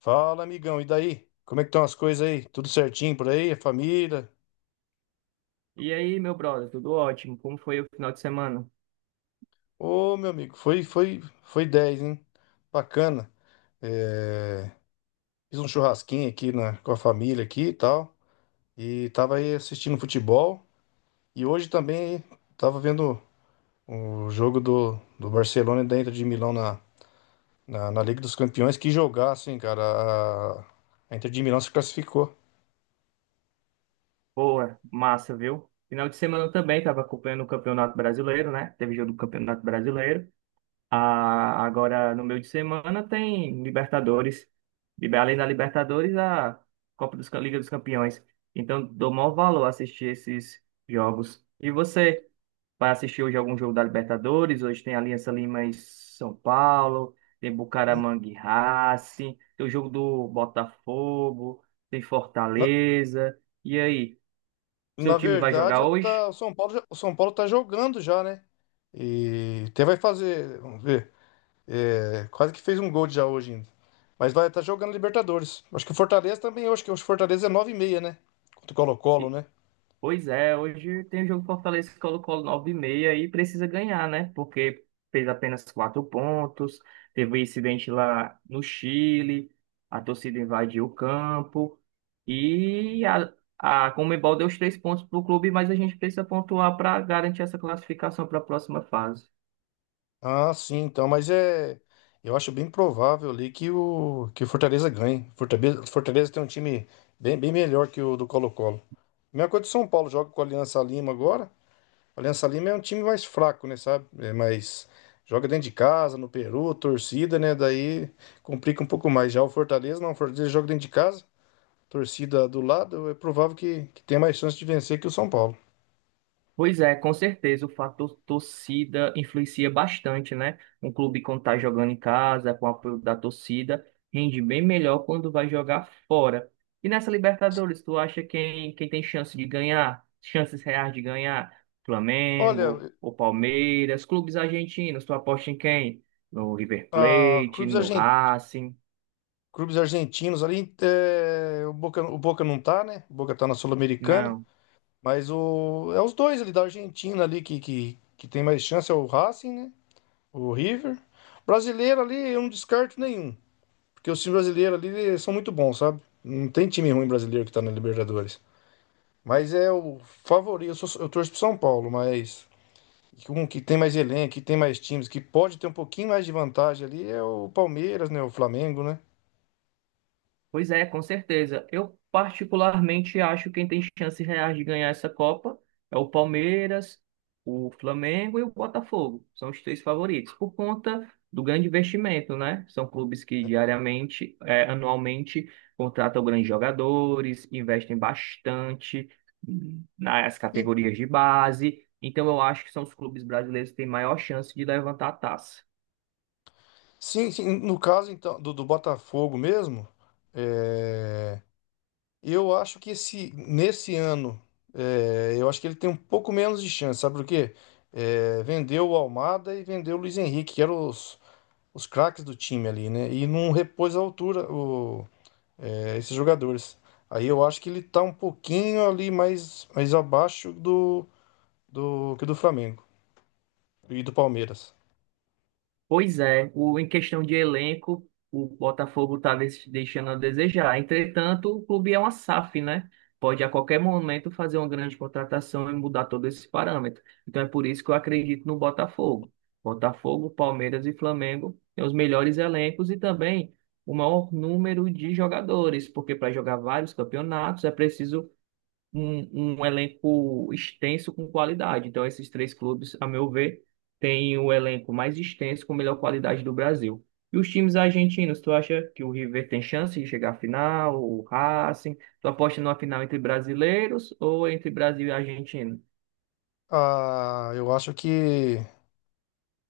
Fala, amigão, e daí? Como é que estão as coisas aí? Tudo certinho por aí? A família? E aí, meu brother, tudo ótimo? Como foi o final de semana? Ô, meu amigo, foi 10, hein? Bacana. É, fiz um churrasquinho aqui com a família aqui e tal. E tava aí assistindo futebol. E hoje também tava vendo o jogo do Barcelona e da Inter de Milão na Liga dos Campeões. Que jogaço, hein, cara? A Inter de Milão se classificou. Boa, massa, viu? Final de semana eu também estava acompanhando o Campeonato Brasileiro, né? Teve jogo do Campeonato Brasileiro. Ah, agora, no meio de semana, tem Libertadores. Além da Libertadores, a Liga dos Campeões. Então, dou maior valor a assistir esses jogos. E você? Vai assistir hoje algum jogo da Libertadores? Hoje tem Aliança Lima e São Paulo. Tem N- Bucaramanga e Racing. Tem o jogo do Botafogo. Tem Fortaleza. E aí, Na seu time vai verdade, jogar eu tá, hoje? o São Paulo, já- o São Paulo tá jogando já, né? E até vai fazer, vamos ver, quase que fez um gol já hoje ainda. Mas vai estar jogando Libertadores. Acho que o Fortaleza também, eu acho que o Fortaleza é nove e meia, né? Contra o Colo-Colo, né? Pois é, hoje tem o jogo Fortaleza e Colo Colo nove e meia e precisa ganhar, né? Porque fez apenas quatro pontos, teve um incidente lá no Chile, a torcida invadiu o campo e a Conmebol deu os três pontos para o clube, mas a gente precisa pontuar para garantir essa classificação para a próxima fase. Ah, sim, então, mas é. Eu acho bem provável ali que o Fortaleza ganhe. Fortaleza, Fortaleza tem um time bem, bem melhor que o do Colo-Colo. Mesma coisa do São Paulo, joga com a Aliança Lima agora. O Aliança Lima é um time mais fraco, né, sabe? É mais joga dentro de casa, no Peru, torcida, né? Daí complica um pouco mais. Já o Fortaleza, não, o Fortaleza joga dentro de casa, torcida do lado, é provável que tenha mais chance de vencer que o São Paulo. Pois é, com certeza o fator torcida influencia bastante, né? Um clube, quando tá jogando em casa, com o apoio da torcida, rende bem melhor quando vai jogar fora. E nessa Libertadores, tu acha quem tem chance de ganhar? Chances reais de ganhar? Olha, Flamengo, o Palmeiras? Clubes argentinos, tu aposta em quem? No River a Plate, clubes, no argen- Racing? clubes argentinos ali, é, o Boca não tá, né? O Boca tá na Sul-Americana, Não. É os dois ali da Argentina ali que tem mais chance, é o Racing, né? O River. Brasileiro ali, eu não descarto nenhum. Porque os times brasileiros ali são muito bons, sabe? Não tem time ruim brasileiro que tá na Libertadores. Mas é o favorito. Eu torço pro São Paulo, mas um que tem mais elenco, que tem mais times, que pode ter um pouquinho mais de vantagem ali é o Palmeiras, né? O Flamengo, né? Pois é, com certeza. Eu particularmente acho que quem tem chances reais de ganhar essa Copa é o Palmeiras, o Flamengo e o Botafogo. São os três favoritos, por conta do grande investimento, né? São clubes que diariamente, anualmente, contratam grandes jogadores, investem bastante nas E, categorias de base. Então, eu acho que são os clubes brasileiros que têm maior chance de levantar a taça. sim, sim, no caso então do Botafogo mesmo, é, eu acho que nesse ano, eu acho que ele tem um pouco menos de chance, sabe por quê? É, vendeu o Almada e vendeu o Luiz Henrique, que eram os craques do time ali, né? E não repôs a altura esses jogadores. Aí eu acho que ele tá um pouquinho ali mais, mais abaixo do que do Flamengo e do Palmeiras. Pois é, em questão de elenco, o Botafogo está deixando a desejar. Entretanto, o clube é uma SAF, né? Pode a qualquer momento fazer uma grande contratação e mudar todo esse parâmetro. Então é por isso que eu acredito no Botafogo. Botafogo, Palmeiras e Flamengo têm os melhores elencos e também o maior número de jogadores, porque para jogar vários campeonatos é preciso um elenco extenso com qualidade. Então, esses três clubes, a meu ver, têm o elenco mais extenso com melhor qualidade do Brasil. E os times argentinos, tu acha que o River tem chance de chegar à final, o Racing? Tu aposta numa final entre brasileiros ou entre Brasil e Argentina? Ah, eu acho que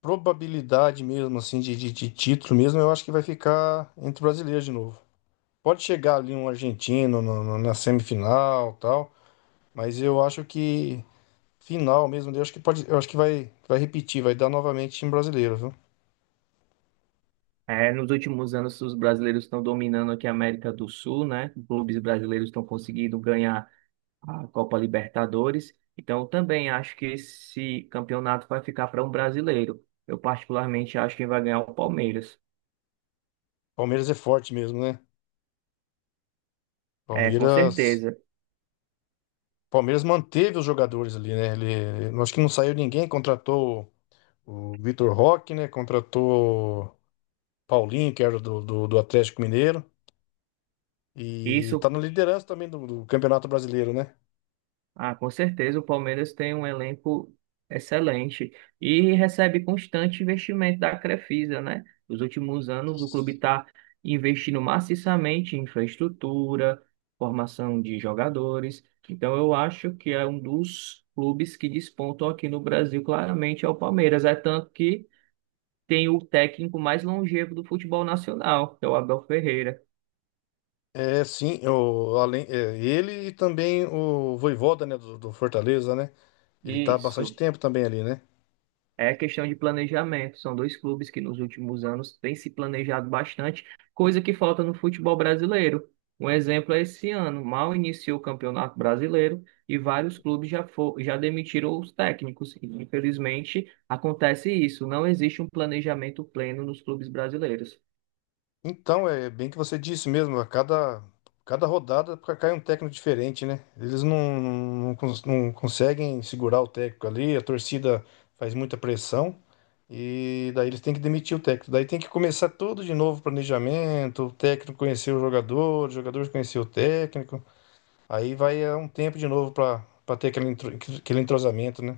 probabilidade mesmo, assim, de título mesmo, eu acho que vai ficar entre brasileiros de novo. Pode chegar ali um argentino na semifinal tal, mas eu acho que final mesmo, eu acho que pode, eu acho que vai repetir, vai dar novamente time brasileiro, viu? É, nos últimos anos, os brasileiros estão dominando aqui a América do Sul, né? Clubes brasileiros estão conseguindo ganhar a Copa Libertadores. Então, eu também acho que esse campeonato vai ficar para um brasileiro. Eu, particularmente, acho que vai ganhar o Palmeiras. Palmeiras é forte mesmo, né? É, com Palmeiras, certeza. Palmeiras manteve os jogadores ali, né? Ele, eu acho que não saiu ninguém, contratou o Vitor Roque, né? Contratou o Paulinho, que era do Atlético Mineiro, e tá Isso. na liderança também do Campeonato Brasileiro, né? Ah, com certeza, o Palmeiras tem um elenco excelente e recebe constante investimento da Crefisa, né? Nos últimos anos, o clube está investindo maciçamente em infraestrutura, formação de jogadores. Então, eu acho que é um dos clubes que despontam aqui no Brasil, claramente, é o Palmeiras. É tanto que tem o técnico mais longevo do futebol nacional, que é o Abel Ferreira. É, sim, além, ele e também o Vojvoda, né? Do Fortaleza, né? Ele tá há bastante Isso. tempo também ali, né? É questão de planejamento. São dois clubes que nos últimos anos têm se planejado bastante, coisa que falta no futebol brasileiro. Um exemplo é esse ano: mal iniciou o Campeonato Brasileiro e vários clubes já demitiram os técnicos. E, infelizmente, acontece isso. Não existe um planejamento pleno nos clubes brasileiros. Então, é bem que você disse mesmo, cada rodada cai um técnico diferente, né? Eles não, não, não conseguem segurar o técnico ali, a torcida faz muita pressão e daí eles têm que demitir o técnico. Daí tem que começar tudo de novo, planejamento, o técnico conhecer o jogador conhecer o técnico. Aí vai um tempo de novo para ter aquele entrosamento, né?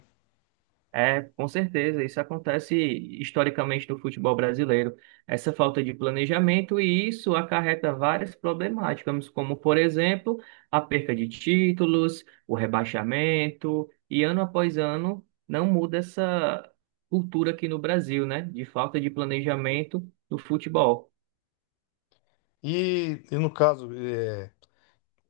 É, com certeza, isso acontece historicamente no futebol brasileiro. Essa falta de planejamento e isso acarreta várias problemáticas, como, por exemplo, a perca de títulos, o rebaixamento, e ano após ano não muda essa cultura aqui no Brasil, né, de falta de planejamento no futebol. E, no caso,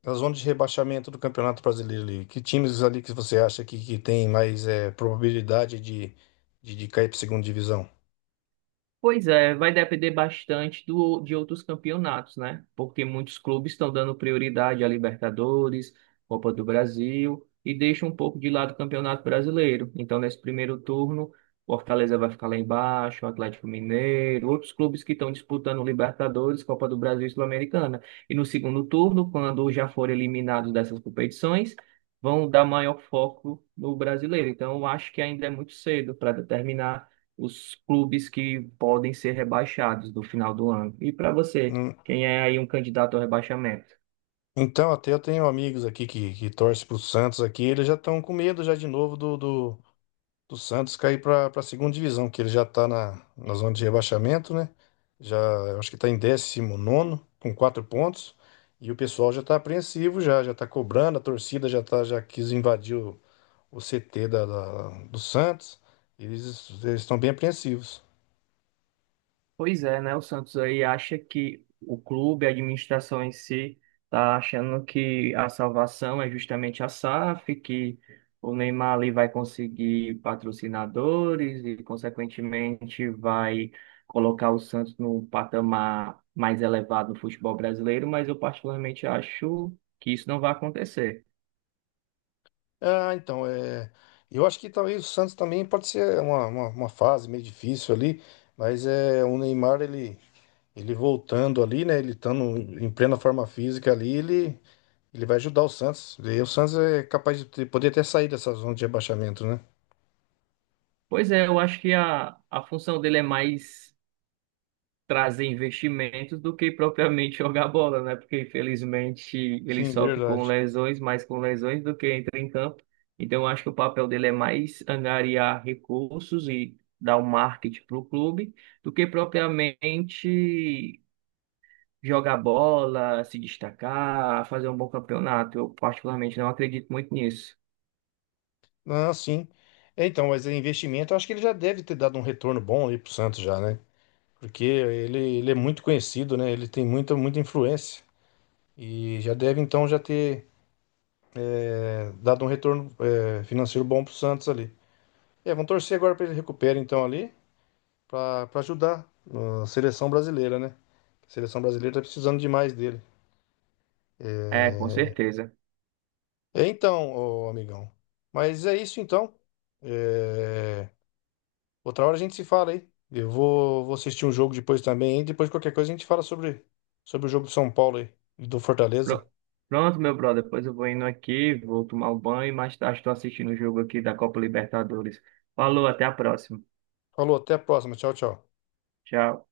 a zona de rebaixamento do Campeonato Brasileiro ali. Que times ali que você acha que tem mais probabilidade de cair para segunda divisão? Pois é, vai depender bastante de outros campeonatos, né? Porque muitos clubes estão dando prioridade a Libertadores, Copa do Brasil e deixam um pouco de lado o Campeonato Brasileiro. Então, nesse primeiro turno, o Fortaleza vai ficar lá embaixo, o Atlético Mineiro, outros clubes que estão disputando Libertadores, Copa do Brasil e Sul-Americana. E no segundo turno, quando já forem eliminados dessas competições, vão dar maior foco no brasileiro. Então, eu acho que ainda é muito cedo para determinar os clubes que podem ser rebaixados no final do ano. E para você, Hum, quem é aí um candidato ao rebaixamento? Então, até eu tenho amigos aqui que torcem pro Santos aqui, eles já estão com medo já de novo do Santos cair para a segunda divisão, que ele já está na zona de rebaixamento, né? Já, eu acho que está em 19º com quatro pontos, e o pessoal já está apreensivo já, já está cobrando, a torcida já, tá, já quis invadir o CT do Santos, eles estão bem apreensivos. Pois é, né? O Santos aí, acha que o clube, a administração em si, tá achando que a salvação é justamente a SAF, que o Neymar ali vai conseguir patrocinadores e, consequentemente, vai colocar o Santos num patamar mais elevado no futebol brasileiro, mas eu particularmente acho que isso não vai acontecer. Ah, então, é, eu acho que talvez o Santos também pode ser uma fase meio difícil ali, mas é o Neymar, ele voltando ali, né? Ele estando em plena forma física ali, ele vai ajudar o Santos. E o Santos é capaz de poder até sair dessa zona de rebaixamento, né? Pois é, eu acho que a função dele é mais trazer investimentos do que propriamente jogar bola, né? Porque infelizmente ele Sim, sofre com verdade. lesões, mais com lesões do que entra em campo. Então eu acho que o papel dele é mais angariar recursos e dar o marketing para o clube do que propriamente jogar bola, se destacar, fazer um bom campeonato. Eu particularmente não acredito muito nisso. Ah, sim. É, então, mas é investimento, eu acho que ele já deve ter dado um retorno bom aí pro Santos já, né? Porque ele é muito conhecido, né? Ele tem muita, muita influência. E já deve, então, já ter dado um retorno financeiro bom pro Santos ali. É, vamos torcer agora para ele recupere, então, ali, para ajudar a seleção brasileira, né? A seleção brasileira tá precisando demais dele. É, com É, certeza. é, então, ô, amigão. Mas é isso, então. É, outra hora a gente se fala aí. Vou assistir um jogo depois também. E depois, qualquer coisa, a gente fala sobre o jogo do São Paulo aí, e do Fortaleza. Pro- Pronto, meu brother. Depois eu vou indo aqui, vou tomar o banho e mais tarde estou assistindo o jogo aqui da Copa Libertadores. Falou, até a próxima. Falou, até a próxima. Tchau, tchau. Tchau.